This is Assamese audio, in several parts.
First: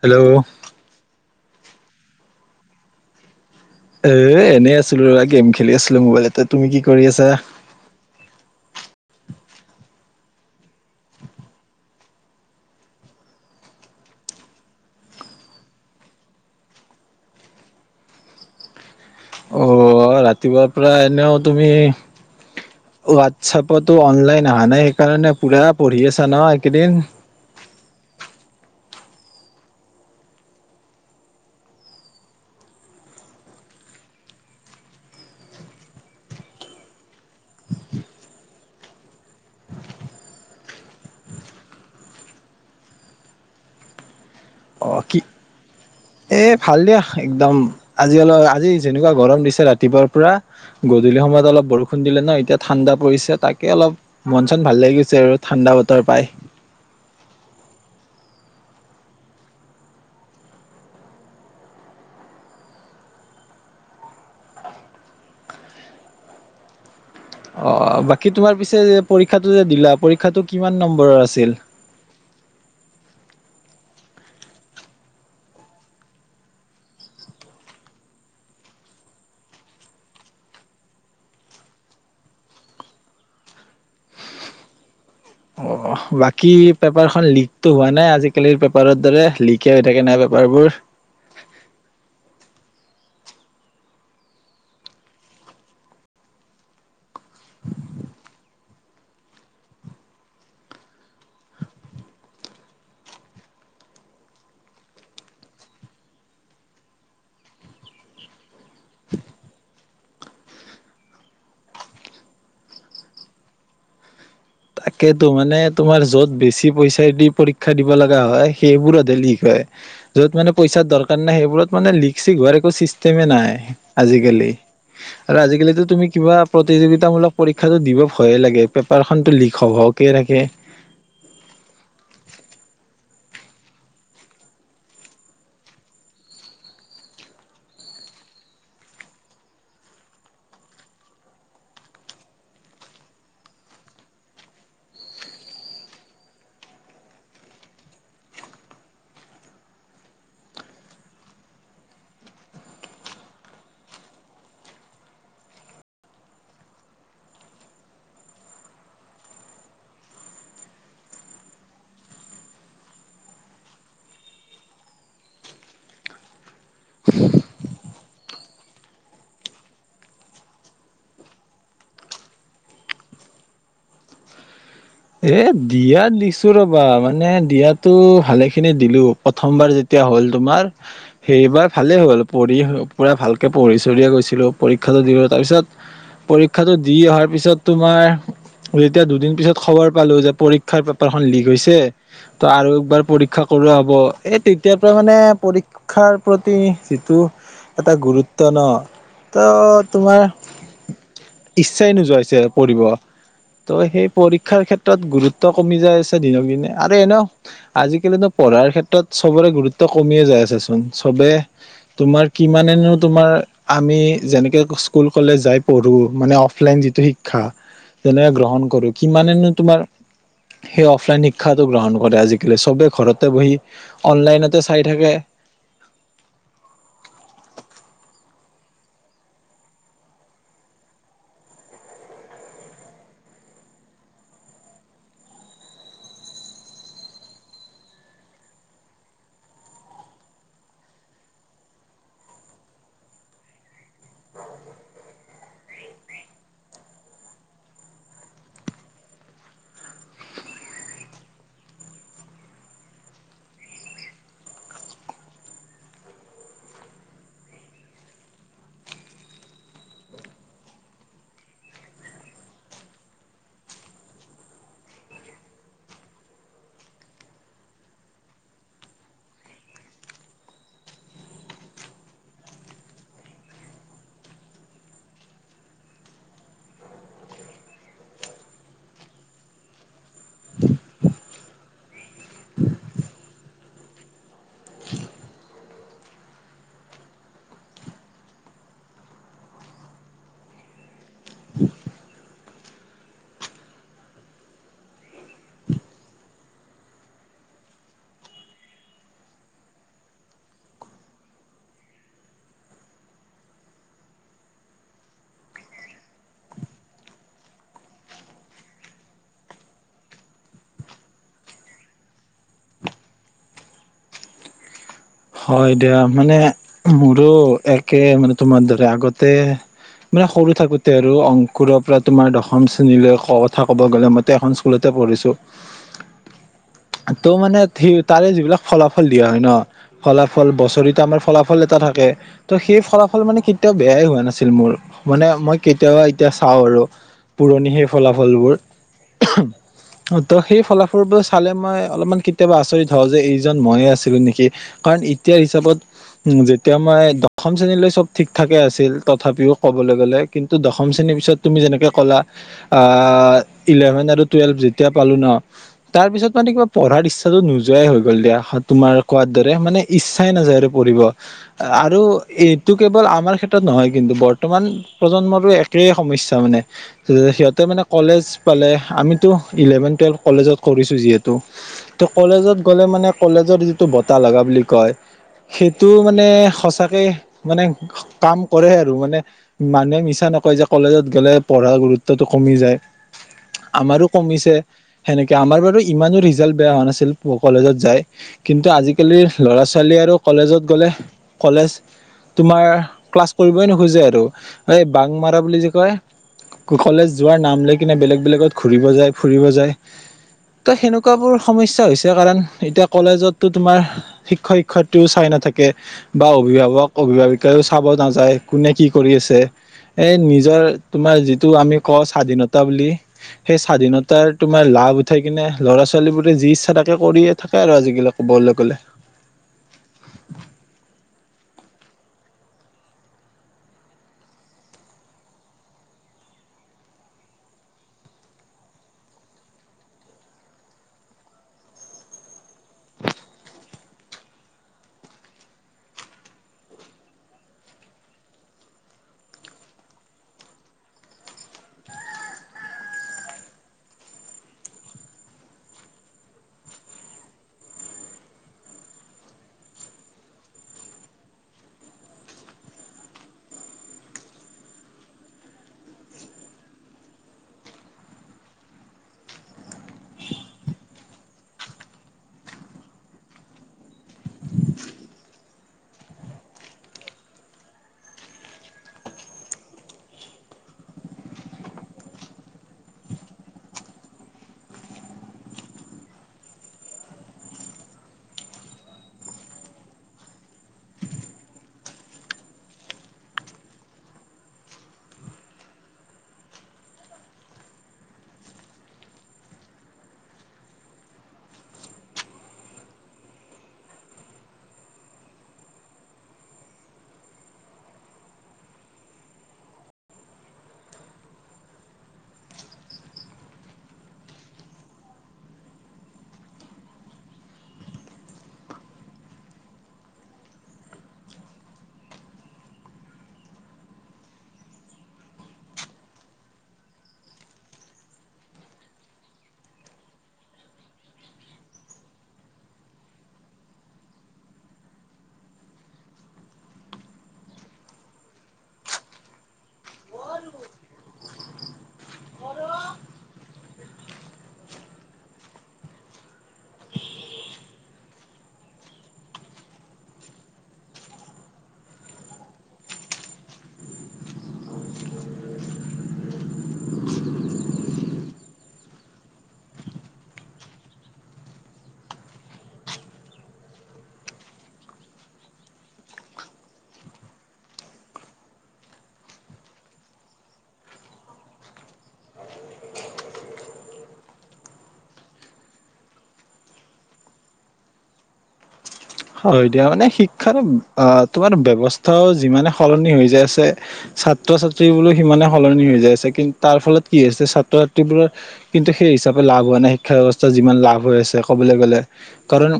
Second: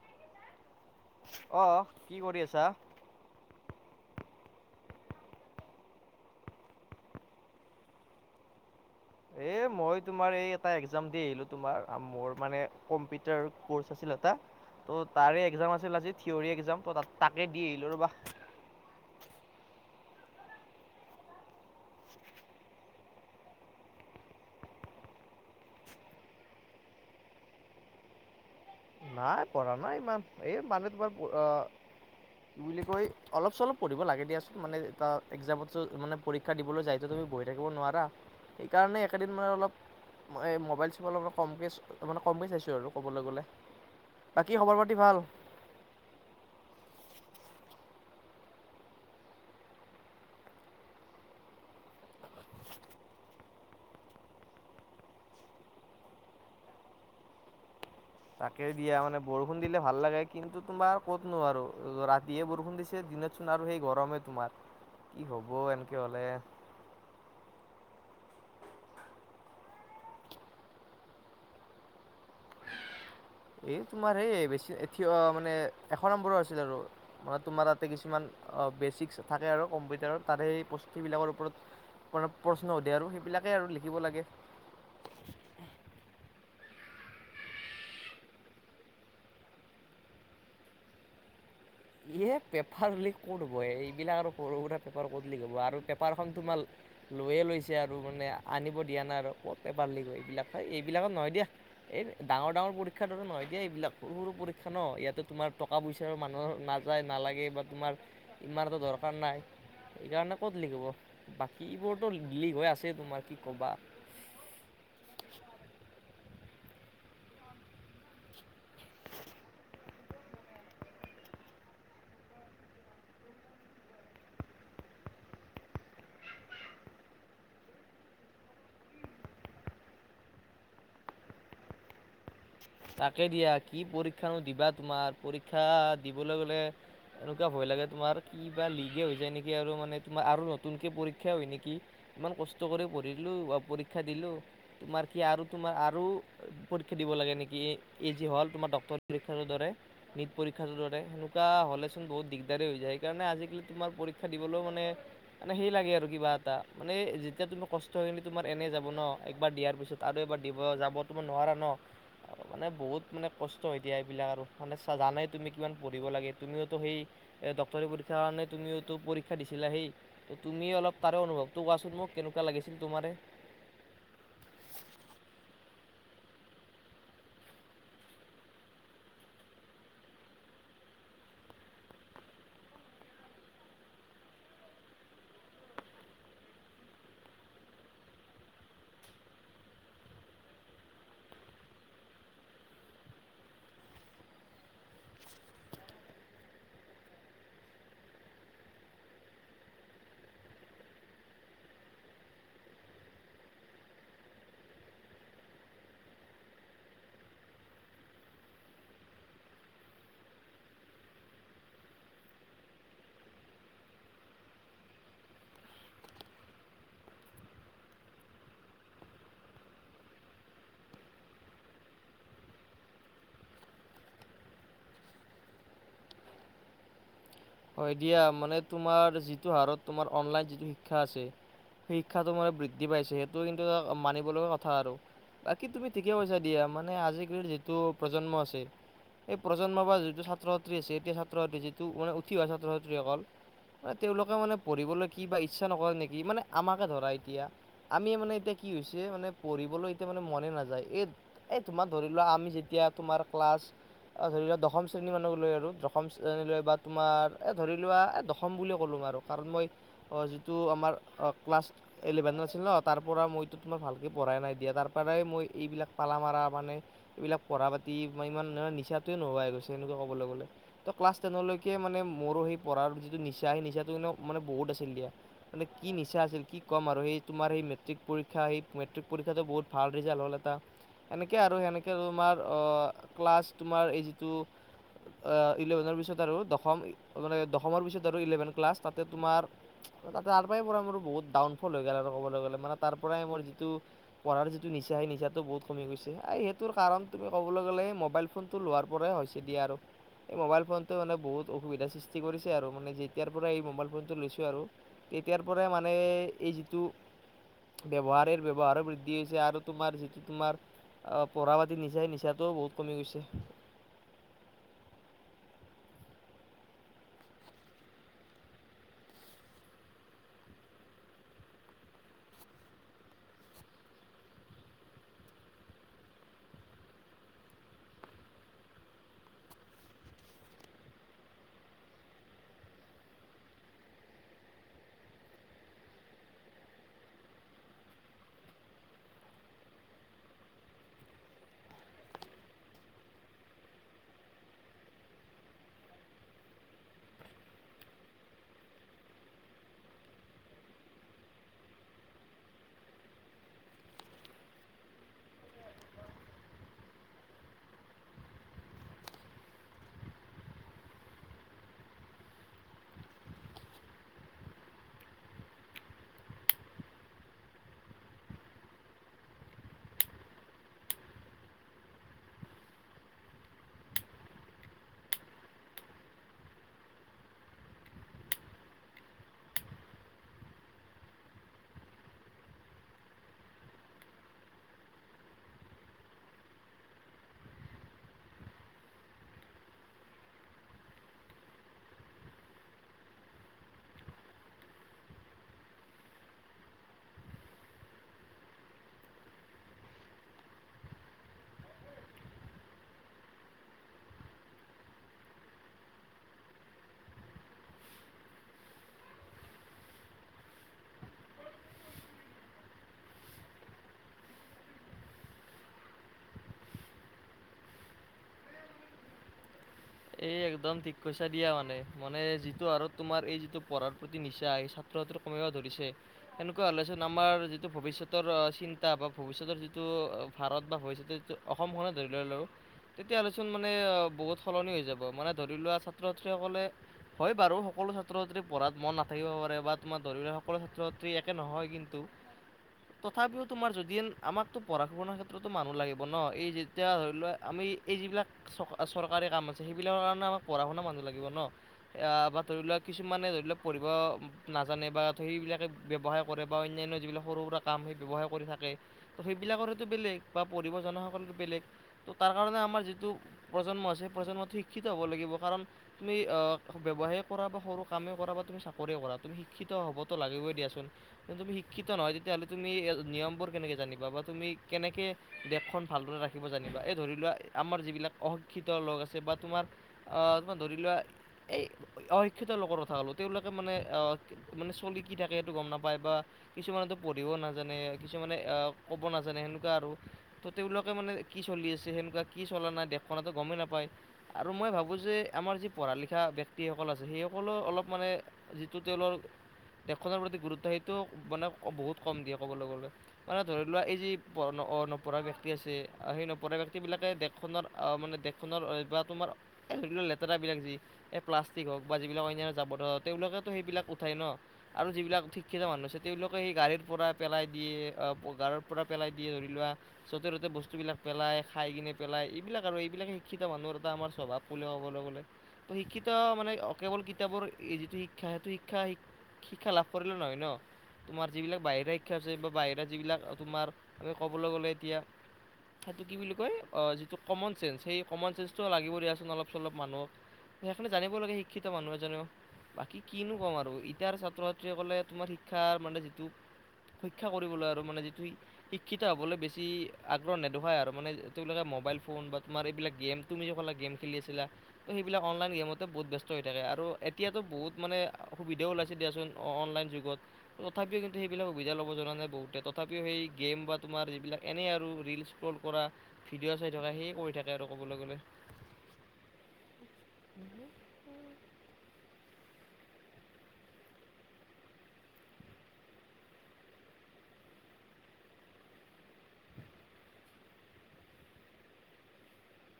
হেল্ল' অঁহ কি কৰি আছা? এ' এনেই আছিলো ৰবা গেম খেলি আছিলো মোবাইলতে। তুমি কি কৰি আছা? হয়। এ মই তোমাৰ এই এটা একজাম দি আহিলো তোমাৰ মোৰ মানে কম্পিউটাৰ কউৰ্চ আছিল এটা। ত' তাৰে একজাম আছিল আজি থিয়ৰী একজাম ত' তাকে দি আহিলো ৰ'বা। অ ৰাতিপুৱাৰ পৰা এনেও তুমি- হোৱাটছেপতো অনলাইন অহা নাই সেইকাৰণে পুৰা পঢ়ি আছা ন' এইকেইদিন। [unintelligible] নাই পঢ়া নাই ইমান এই মানে তোমাৰ অঁহ- বুলি কৈ অলপ চলপ পঢ়িব লাগে দিয়াচোন মানে এটা একজামত মানে পৰীক্ষা দিবলৈ যায় থাকো তুমি বহি থাকিব নোৱাৰা। সেইকাৰণে একেদিন মানে অলপ- এই মোবাইল চোবাইল কম মানে কমকে চাইছো আৰু ক'বলৈ গ'লে। বাকী খবৰ অ পাতি কি ভাল? এ' ভাল দিয়া একদম আজি অলপ আজি যেনেকুৱা গৰম দিছে ৰাতিপুৱাৰ পৰা গধূলি- সময়ত অলপ বৰষুণ দিলে ন' এতিয়া ঠাণ্ডা পৰিছে তাকে অলপ মন চন ভাল লাগিছে আৰু ঠাণ্ডা বতৰ পাই। [unintelligible] তাকে দিয়া মানে বৰষুণ দিলে ভাল লাগে। কিন্তু তোমাৰ ক'তনো আৰু ৰাতিয়ে বৰষুণ দিছে দিনত- চোন আৰু সেই গৰমেই তোমাৰ কি হ'ব এনেকে হ'লে। অ বাকী তোমাৰ পিছে যে পৰীক্ষটো যে দিলা পৰীক্ষাটো কিমান নম্বৰৰ আছিল? [unintelligible] এ' তোমাৰ এই বেছি থিয় মানে এশ নম্বৰৰ আছিল আৰু মানে তোমাৰ তা'তে কিছুমান- বেচিক্স থাকে আৰু কম্পিউটাৰত তাৰে সেই বস্তবিলাকৰ ওপৰত মানে প্ৰশ্ন সোধে আৰু সেইবিলাকে আৰু লিখিব লাগে। [unintelligible] অ বাকী পেপাৰখন লিকতো হোৱা নাই আজিকালিৰ পেপাৰৰ দৰে লিকে হৈ থাকে নাই পেপাৰ বোৰ ইয়ে পেপাৰ লিক ক'ত হ'ব এই এইবিলাক আৰু সৰু সুৰা পেপাৰ ক'ত লিক হ'ব আৰু পেপাৰখন তোমাৰ- লৈয়ে লৈছে আৰু মানে আনিব দিয়া নাই আৰু ক'ত পেপাৰ লিক হয় এইবিলাক এইবিলাকত নহয় দিয়া। এই ডাঙৰ ডাঙৰ পৰীক্ষাৰ দৰে নহয় এতিয়া এইবিলাক সৰু সৰু পৰীক্ষা ন' ইয়াতে তোমাৰ টকা পইচাৰ মানুহৰ- যাই নালাগে বা তোমাৰ ইমানতো দৰকাৰ নাই। সেইকাৰণে ক'ত লিক হ'ব। বাকী বোৰতো লিক হৈ আছে তোমাৰ কি কবা। তাকেই তো মানে তোমাৰ য'ত বেছি পইচাই দি পৰীক্ষা দিব লগা হয় সেইবোৰত হে লিক হয়। য'ত মানে পইচাৰ দৰকাৰ নাই সেইবোৰত মানে লিক চিক হোৱাৰ একো চিষ্টেমে নাই আজিকালি। আৰু আজিকালি তো তুমি কিবা প্ৰতিযোগিতামূলক পৰীক্ষাটো দিব ভয়ে লাগে পেপাৰ খনো টো লিক কমকে থাকে। তাকে দিয়া কি পৰীক্ষা নো দিবা তোমাৰ পৰীক্ষা দিবলৈ গ'লে- এনেকুৱা ভয় লাগে তোমাৰ কি বা লিক হৈ যায় নেকি আৰু মানে তোমাৰ আৰু নতুনকে পৰীক্ষা হয় নেকি। ইমান কষ্ট কৰি পঢ়িলো বা পৰীক্ষা দিলো তোমাৰ কি আৰু তোমাৰ আৰু পৰীক্ষা দিব লাগে নেকি। কি এই যি হ'ল তোমাৰ ডক্তৰ পৰীক্ষা টোৰ দৰে নীট পৰীক্ষাৰ টোৰ দৰে সেনেকুৱা হ'লে চোন বহুত দিগদাৰ হৈ যায়। সেইকাৰণে আজিকালি তোমাৰ পৰীক্ষা দিবলৈও মানে মানে সেই লাগে আৰু কিবা এটা মানে যেতিয়া তোমাৰ কষ্ট হৈ খিনি তোমাৰ এনেই যাব ন' একবাৰ দিয়াৰ পিছত আৰু এবাৰ দিব যাব তোমাৰ নোৱাৰা ন'। মানে বহুত মানে কষ্ট এতিয়া এইবিলাক আৰু মানে জানে তুমি কিমান পঢ়িব লাগে। তুমিওতো সেই এ' ডক্টৰ পৰীক্ষাৰ কাৰণে তুমিও টো পৰীক্ষা দিছিলা সেই তুমিও অলপ তাৰে অনুভৱটো কোৱাচোন মোক কেনেকুৱা লাগিছিল তোমাৰে? [unintelligible] এ' দিয়া তো দিছো ৰ'বা মানে দিয়াতো ভালে খিনি দিলো প্ৰথমবাৰ যেতিয়া- পৰীক্ষা হল তোমাৰ সেইবাৰ ভালেই হল পঢ়ি পোৰা ভালকে পঢ়ি চলিয়ে গৈছিলো। পৰীক্ষা তাৰ পিছত পৰীক্ষাটো দি অহাৰ পিছত তোমাৰ যেতিয়া দুদিন পিছত খবৰ পালো যে পৰীক্ষাৰ পেপাৰখন লিক হৈছে ত' আৰু একবাৰ পৰীক্ষা কৰোৱা হব। এই তেতিয়াৰ পৰা মানে পৰীক্ষাৰ প্ৰতি যিটো এটা গুৰুত্ব ন ত' তোমাৰ ইচ্ছায় নোযোৱাই হৈছে পঢ়িব। তো সেই পৰীক্ষাৰ ক্ষেত্ৰত গুৰুত্ব কমি যাই আছে দিনক দিনে আৰু এনে আজিকালিনো পঢ়াৰ ক্ষেত্ৰত চবৰে গুৰুত্ব কমিয়ে যায় আছে চোন চবে তোমাৰ কিমানেনো তোমাৰ আমি যেনেকে স্কুল কলেজ যাই পঢ়ো মানে অফলাইন যিটো শিক্ষা যেনেকে গ্ৰহণ কৰো কিমানেনো তোমাৰ সেই অফলাইন শিক্ষাটো গ্ৰহণ কৰে আজিকালি চবে ঘৰতে বহি অনলাইনতে চাই থাকে। [inaudible] [unintelligible] হয় দিয়া মানে তোমাৰ যিটো হাৰত তোমাৰ অনলাইন শিক্ষা আছে শিক্ষাটো মানে বৃদ্ধি পাইছে সেইটো কিন্তু এ মানিব লগীয়া কথা আৰু। বাকী তুমি ঠিকে কৈছা দিয়া মানে আজিকালিৰ যিটো প্ৰজন্ম আছে। এই প্ৰজন্মৰ বা যিটো ছাত্ৰ ছাত্ৰী আছে এতিয়া ছাত্ৰ ছাত্ৰী যিটো মানে উঠি অহা ছাত্ৰ ছাত্ৰীসকল। তেওলোকে মানে পঢ়িবলৈ কি বা ইচ্ছা নকৰে নেকি মানে আমাকে ধৰা এতিয়া আমি মানে এতিয়া। কি হৈছে মানে পঢ়িবলৈ এতিয়া মানে মনে নাযায় এই - এই তোমাৰ ধৰি লোৱা আমি যেতিয়া তোমাৰ ক্লাছ অ ধৰি লক দশম শ্ৰেণী মানক লৈ আৰু দশম শ্ৰেণীলৈ বা তোমাৰ এই ধৰি লোৱা এই দশম বুলিয়ে কলো আৰু কাৰণ মই যিটো আমাৰ ক্লাছ ইলেভেনত আছিল ন তাৰ পৰা মইতো তোমাৰ ভালকে পঢ়াই নাই দিয়া তাৰ পৰাই মই এইবিলাক পালা মাৰা মানে এইবিলাক পঢ়া পাতি ইমান নিচাতোৱে নোহোৱাই হৈ গৈছে এনেকুৱা ক'বলৈ গলে ক্লাছ টেনলৈ কে মানে মোৰো সেই পঢ়াৰ যিটো নিচা সেই নিচাটো মানে বহুত আছিল দিয়া। মানে কি নিচা আছিল কি কম আৰু সেই তোমাৰ সেই মেট্ৰিক পৰীক্ষা সেই মেট্ৰিক পৰীক্ষাতটো বহুত ভাল ৰিজাল্ট হ'ল এটা। এনেকে আৰু সেনেকে তোমাৰ অহ, ক্লাছ তোমাৰ এই যিটো অহ, ইলেভেনৰ পিছত আৰু দশম মানে দশমৰ পিছত আৰু ইলেভেন ক্লাছ তাতে তোমাৰ তাতে তাৰ পৰাই পৰা মোৰ বহুত ডাউন সফল হৈ গ'ল আৰু ক'বলৈ গ'লে মানে তাৰ পৰাই মোৰ যিটো পঢ়াৰ যিটো নিচা সেই নিচাতটো বহুত কমি গৈছে আ সেই তোৰ' কাৰণ তুমি ক'বলৈ গ'লে সেই মোবাইল ফোনতটো লোৱাৰ পৰাই হৈছে দিয়া আৰু এই মোবাইল ফোনটো মানে বহুত অসুবিধাৰ সৃষ্টি কৰিছে আৰু মানে যেতিয়াৰ পৰা এই মোবাইল ফোনটো লৈছো আৰু তেতিয়াৰ পৰাই মানে যিটো ব্যৱহাৰ ব্যৱহাৰে বৃদ্ধি হৈছে আৰু তোমাৰ যিটো তোমাৰ অ, পঢ়া পাতি নিচাই - নিচাতটো বহুত কমি গৈছে। [inaudible] [unintelligible] হয় দিয়া মানে মোৰো একে মানে তোমাৰ দৰে আগতে মানে সৰু থাকোতে আৰু অংকুৰৰ পৰা তোমাৰ দশম শ্ৰেণীলৈ কথা কব গ'লে মতে এখন স্কুলতে পঢ়িছো। ত' মানে সি তাৰে যিবিলাক ফলাফল দিয়া হয় ন ফলাফল বছৰিত আমাৰ ফলাফল এটা থাকে ত' সেই ফলাফল মানে কেতিয়াও বেয়াই হোৱা নাছিল মোৰ। মানে মই কেতিয়াবা এতিয়া চাও আৰু পুৰণি সেই ফলাফলবোৰ। ত' সেই ফলাফলবোৰ চালে মই অলপমান কেতিয়াবা আচৰিত হও যে এইজন মইয়ে আছিলো নিকি? কাৰণ এতিয়াৰ হিচাপত উম, যেতিয়া মই দশম শ্ৰেণীলৈ চব ঠিক ঠাকে আছিল। তথাপিও কবলৈ গ'লে কিন্তু দশম শ্ৰেণী তাৰেপিছত তুমি যেনেকে কলা আহ, ইলেভেন আৰু টোৱেলভ যেতিয়া পালো ন তাৰ তাৰ পিছ মানে পঢ়াৰ ইচ্ছা নোযোৱাই হৈ গল দিয়া তোমাৰ কোৱাৰ দৰ মানে ইচ্ছাই নাযায় আৰু পঢ়িব আৰু এইটো কেৱল আমাৰ ক্ষেত্ৰত নহয় কিন্তু বৰ্ত কিমান প্ৰজন্মৰো একেই সমস্যা মানে সিহতে মানে কলেজ পালে আমিতো ইলেভেন টুৱেলভ কলেজত কৰিছো যিহেতু ত' কলেজত গ'লে মানে কলেজৰ যিটো বৰ্ত তা লাগা বুলি কয়। সেইটো মানে সচাকে মানে কাম কৰে আৰু মানে মানুহে মিছা নে কয় যে কলেজত গে'লে পঢ়াৰ গুৰুত্বটো কমি যায়। আমাৰো কমিছে সেনেকে আমাৰ বাৰু ইমানো ৰিজাল্ট বেয়া হোৱা নাছিল কলেজত যাই কিন্তু আজিকালি ল'ৰা ছোৱালী আৰু কলেজত গ'লে কলেজ তোমাৰ ক্লাছ কৰিবই নোখোজে আৰু এই বাং মাৰা বুলি যে কয় কুশলেজ যোৱাৰ নাম লৈ কিনে বেলেগ বেলেগত ঘুৰিব যায় ফুৰিব যায়। ত সেনেকুৱা বোৰ সমস্যা হৈছে কাৰণ এতিয়া কলেজতটো তোমাৰ শিক্ষযক শিক্ষয়িত্ৰীও চাই নাথাকে বা অভিভাৱক অভিভাৱিকাইও চাব নাযায়। কোনে কি কৰি আছে এই নিজৰ তোমাৰ যিটো আমি কওঁ স্বাধীনতা বুলি সেই স্বাধীনতাৰ তোমাৰ লা লাভ উঠাই কিনে ল'ৰা ছোৱালীবোৰে যি ইচ্ছা তাকে কৰিয়ে থাকে আৰু আজিকালি কবলে গ'লে। এই একদম ঠিক কৈছা দিয়া মানে মানে যিটো আৰু তোমাৰ এই যিটো পঢ়াৰ প্ৰতি নিচা আহ তহতৰ কমিব ধৰিছে এনেকুৱা হ'লে আমাৰ যিটো ভৱিষ্যতৰ চিন্তা বা ভৱিষ্যতৰ যিটো ভাৰত বা ভৱিষ্যতে অসমখনে ধৰি লৈলো তেতিয়াহ'লেচোন মানে অ বহুত সলনি হৈ মানে ধৰি লোৱা ছাত্ৰ ছাত্ৰীসকলে হয় বাৰু সকলো ছাত্ৰ ছাত্ৰী পঢ়াত মন নাথাকিব পাৰে বা আমাৰ ধৰি ল সকলো ছাত্ৰ ছাত্ৰী একে নহয় কিন্তু তথাপিও তোমাৰ যদি আমাকতো পঢ়া শুনাৰ ক্ষেত্ৰতো মানুহ লাগিব ন এই যেতিয়া ধৰি লোৱা আমি এই যিবিলাক চৰকাৰী কাম আছে। সেইবিলাকৰ কাৰণে আমাক পঢ়া শুনা মানুহ লাগিব ন আ বা ধৰি লোৱা কিছুমানে ধৰি লক পঢ়িব নাজানে বা ত সেইবিলাকে ব্যৱসায় কৰে বা অন্যান্য যিবিলাক সৰু সুৰা কাম সেই ব্যৱসায় কৰি থাকে ত সেইবিলাক পৰাটো বেলেগ বা পঢ়িব জনা সকলো বেলেগ ত' তাৰ কাৰণে আমাৰ যিটো প্ৰজন্ম আছে প্ৰজন্ম শিক্ষিত হ'ব লাগিব কাৰণ তুমি ব্যৱসায় কৰা বা সৰু কামে কৰা বা তুমি চাকৰিয়ে কৰা তুমি শিক শিক্ষিত হ'বতো লাগিবই দিয়াচোন। তুমি শিক্ষিত নহয় তেতিয়া তুমি নিয়মবোৰ কেনেকে জানিবা বা তুমি কেনেকে দেশখন ভালদৰে ৰাখিব জানিবা। এই ধৰি লোৱা আমাৰ যিবিলাক অশিক্ষিত লোক আছে বা তোমাৰ আহ তোমাৰ ধৰি লোৱা এই অশিক্ষিত লোকৰ কথা ক'লো তেওঁলোকে মানে অহ মানে চলি কি থাকে সেইটো গম নাপায় বা কিছুমানো পঢ়িবও নাজানে কিছুমানে এ ক'ব নাজানে সেনেকুৱা আৰু ত তেওঁলোকে মানে কি চলি আছে সেনেকুৱা কি চলা নাই দেশখনত তো গমেই নাপায়। আৰু মই ভাবো যে আমাৰ যি পঢ়া লিখা ব্যক্তিসকল আছে। সেই সকলৰ অলপ মানে যিটো তেওঁলৰ [inaudible] দেশখনৰ প্ৰতি গুৰুত্ব সেইটো মানে বহুত কম দিয়ে ক'বলে গলে মানে ধৰি লোৱা এই যি নপ অ নপঢ়া ব্যক্তি আছে সেই নপঢ়া ব্যক্তিবিলাকে দেশখনৰ মানে দেশখনৰ তাত তোমাৰ এ লেতেৰাবিলাক যি এই প্লাষ্টিক হওক বা যিবিলাক অন্যান্য জাৱৰ তেওঁলোকেতো সেইবিলাক উঠাই ন আৰু যিবিলাক শিক্ষিত মানুহ আছে তেওঁলোকে সেই গাড়ীৰ পৰা পেলাই দিয়ে গাড়ীৰ পৰা পেলাই দিয়ে ধৰি লোৱা যতে ততে বস্তু বিলাক পেলাই খাই কিনে পেলাই। এইবিলাক আৰু এইবিলাকে শিক্ষিত মানুহৰ আমাৰ স্বভাৱ বুলি ক'বলৈ গ'লে। ত শিক্ষিত মানে কেৱল কিতাপৰ এই যিটো শিক্ষা সেইটো শিক্ষা শিক্ষা লাভ কৰিলে নহয় ন? তোমাৰ যিবিলাক বাহিৰা শিক্ষা আছে বা বাহিৰা যিবিলাক তোমাৰ আমি ক'বলৈ গ'লে এতিয়া। সেইটো কি বুলি কয় যি কমন চেঞ্চ। লাগিব দিয়াচোন অলপ চলপ মানুহক। সেইকাৰণে জানিব লাগে শিক্ষিত মানুহ এজনেও। বাকী কিনো ক'ম আৰু এতিাৰ ছাত্ৰ ছাত্ৰীসকলে তোমাৰ শিক্ষা মানে যিটো। শিক্ষা কৰিবলৈ আৰু মানে যিটো শিক্ষিত হবলৈ বেছি আগ্ৰহ নেদোখাই আৰু মানে তেওঁলোকে। মোবাইল ফোন বা তোমাৰ এইবিলাক গেম। তুমি জখালা গেম খেলি আছিলা তো সেইবিলাক অনলাইন গেমতে বহুত ব্যস্ত হৈ থাকে আৰু এতিয়াতো বহুত মানে। সুবিধাও ওলাইছে দিয়াচোন অ অনলাইন যুগত। তথাপিও কিন্তু সেইবিলাক সুবিধা ল'ব জনা নাই বহুতে তথাপিও সেই। গেম বা তোমাৰ যিবিলাক এনেই আৰু ৰিল ষ্ট্ৰল কৰা, ভিডিঅ' চাই থকা সেইে কৰি থাকে আৰু ক'বলৈ গ'লে। হয় দিয়া মানে শিক্ষাৰ অ তোমাৰ ব্যৱস্থা। ও যিমানে সলনি হৈ যাই আছে ছাত্ৰ ছাত্ৰী বোৰো সিমানে সলনি হৈ যাই আছে কিন্তু তাৰ ফলত। কি হৈছে ছাত্ৰ ছাত্ৰীবোৰৰ কিন্তু সেই হিচাপে লাভ হোৱা নাই শিক্ষা ব্যৱস্থা যিমান লাভ হৈ আছে ক'বলৈ গ'লে। কাৰণ।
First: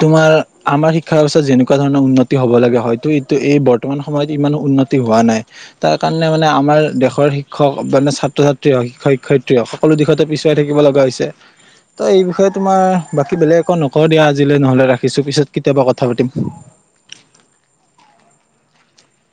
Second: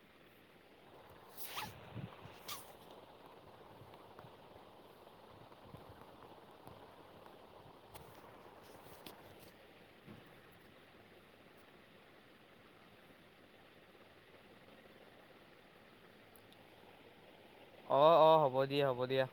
তোমাৰ আমাৰ শিক্ষা ব্যৱস্থাত যেনেকুৱা ধৰণৰ উন্নতি হ'ব লাগে হয়তটো এইটো এই বৰ্তমান সময়ত ইমান উন্নতি। হোৱা নাই তাৰ কাৰণে মানে আমাৰ দেশৰ শিক্ষক মানে ছাত্ৰ ছাত্ৰী হওক শিক্ষক শিক্ষয়িত্ৰী হওক সকলো। দিশতে পিছুৱাই থাকিব লগা হৈছে ত এই বিষয়ে তোমাৰ বাকী বেলেগ একো নকৰ দিয়া আজিলৈ নহলে ৰাখ। ৰাখিছো পিছত কেতিয়াবা কথা পাতিম। অ অ হ'ব দিয়া হ'ব দিয়া।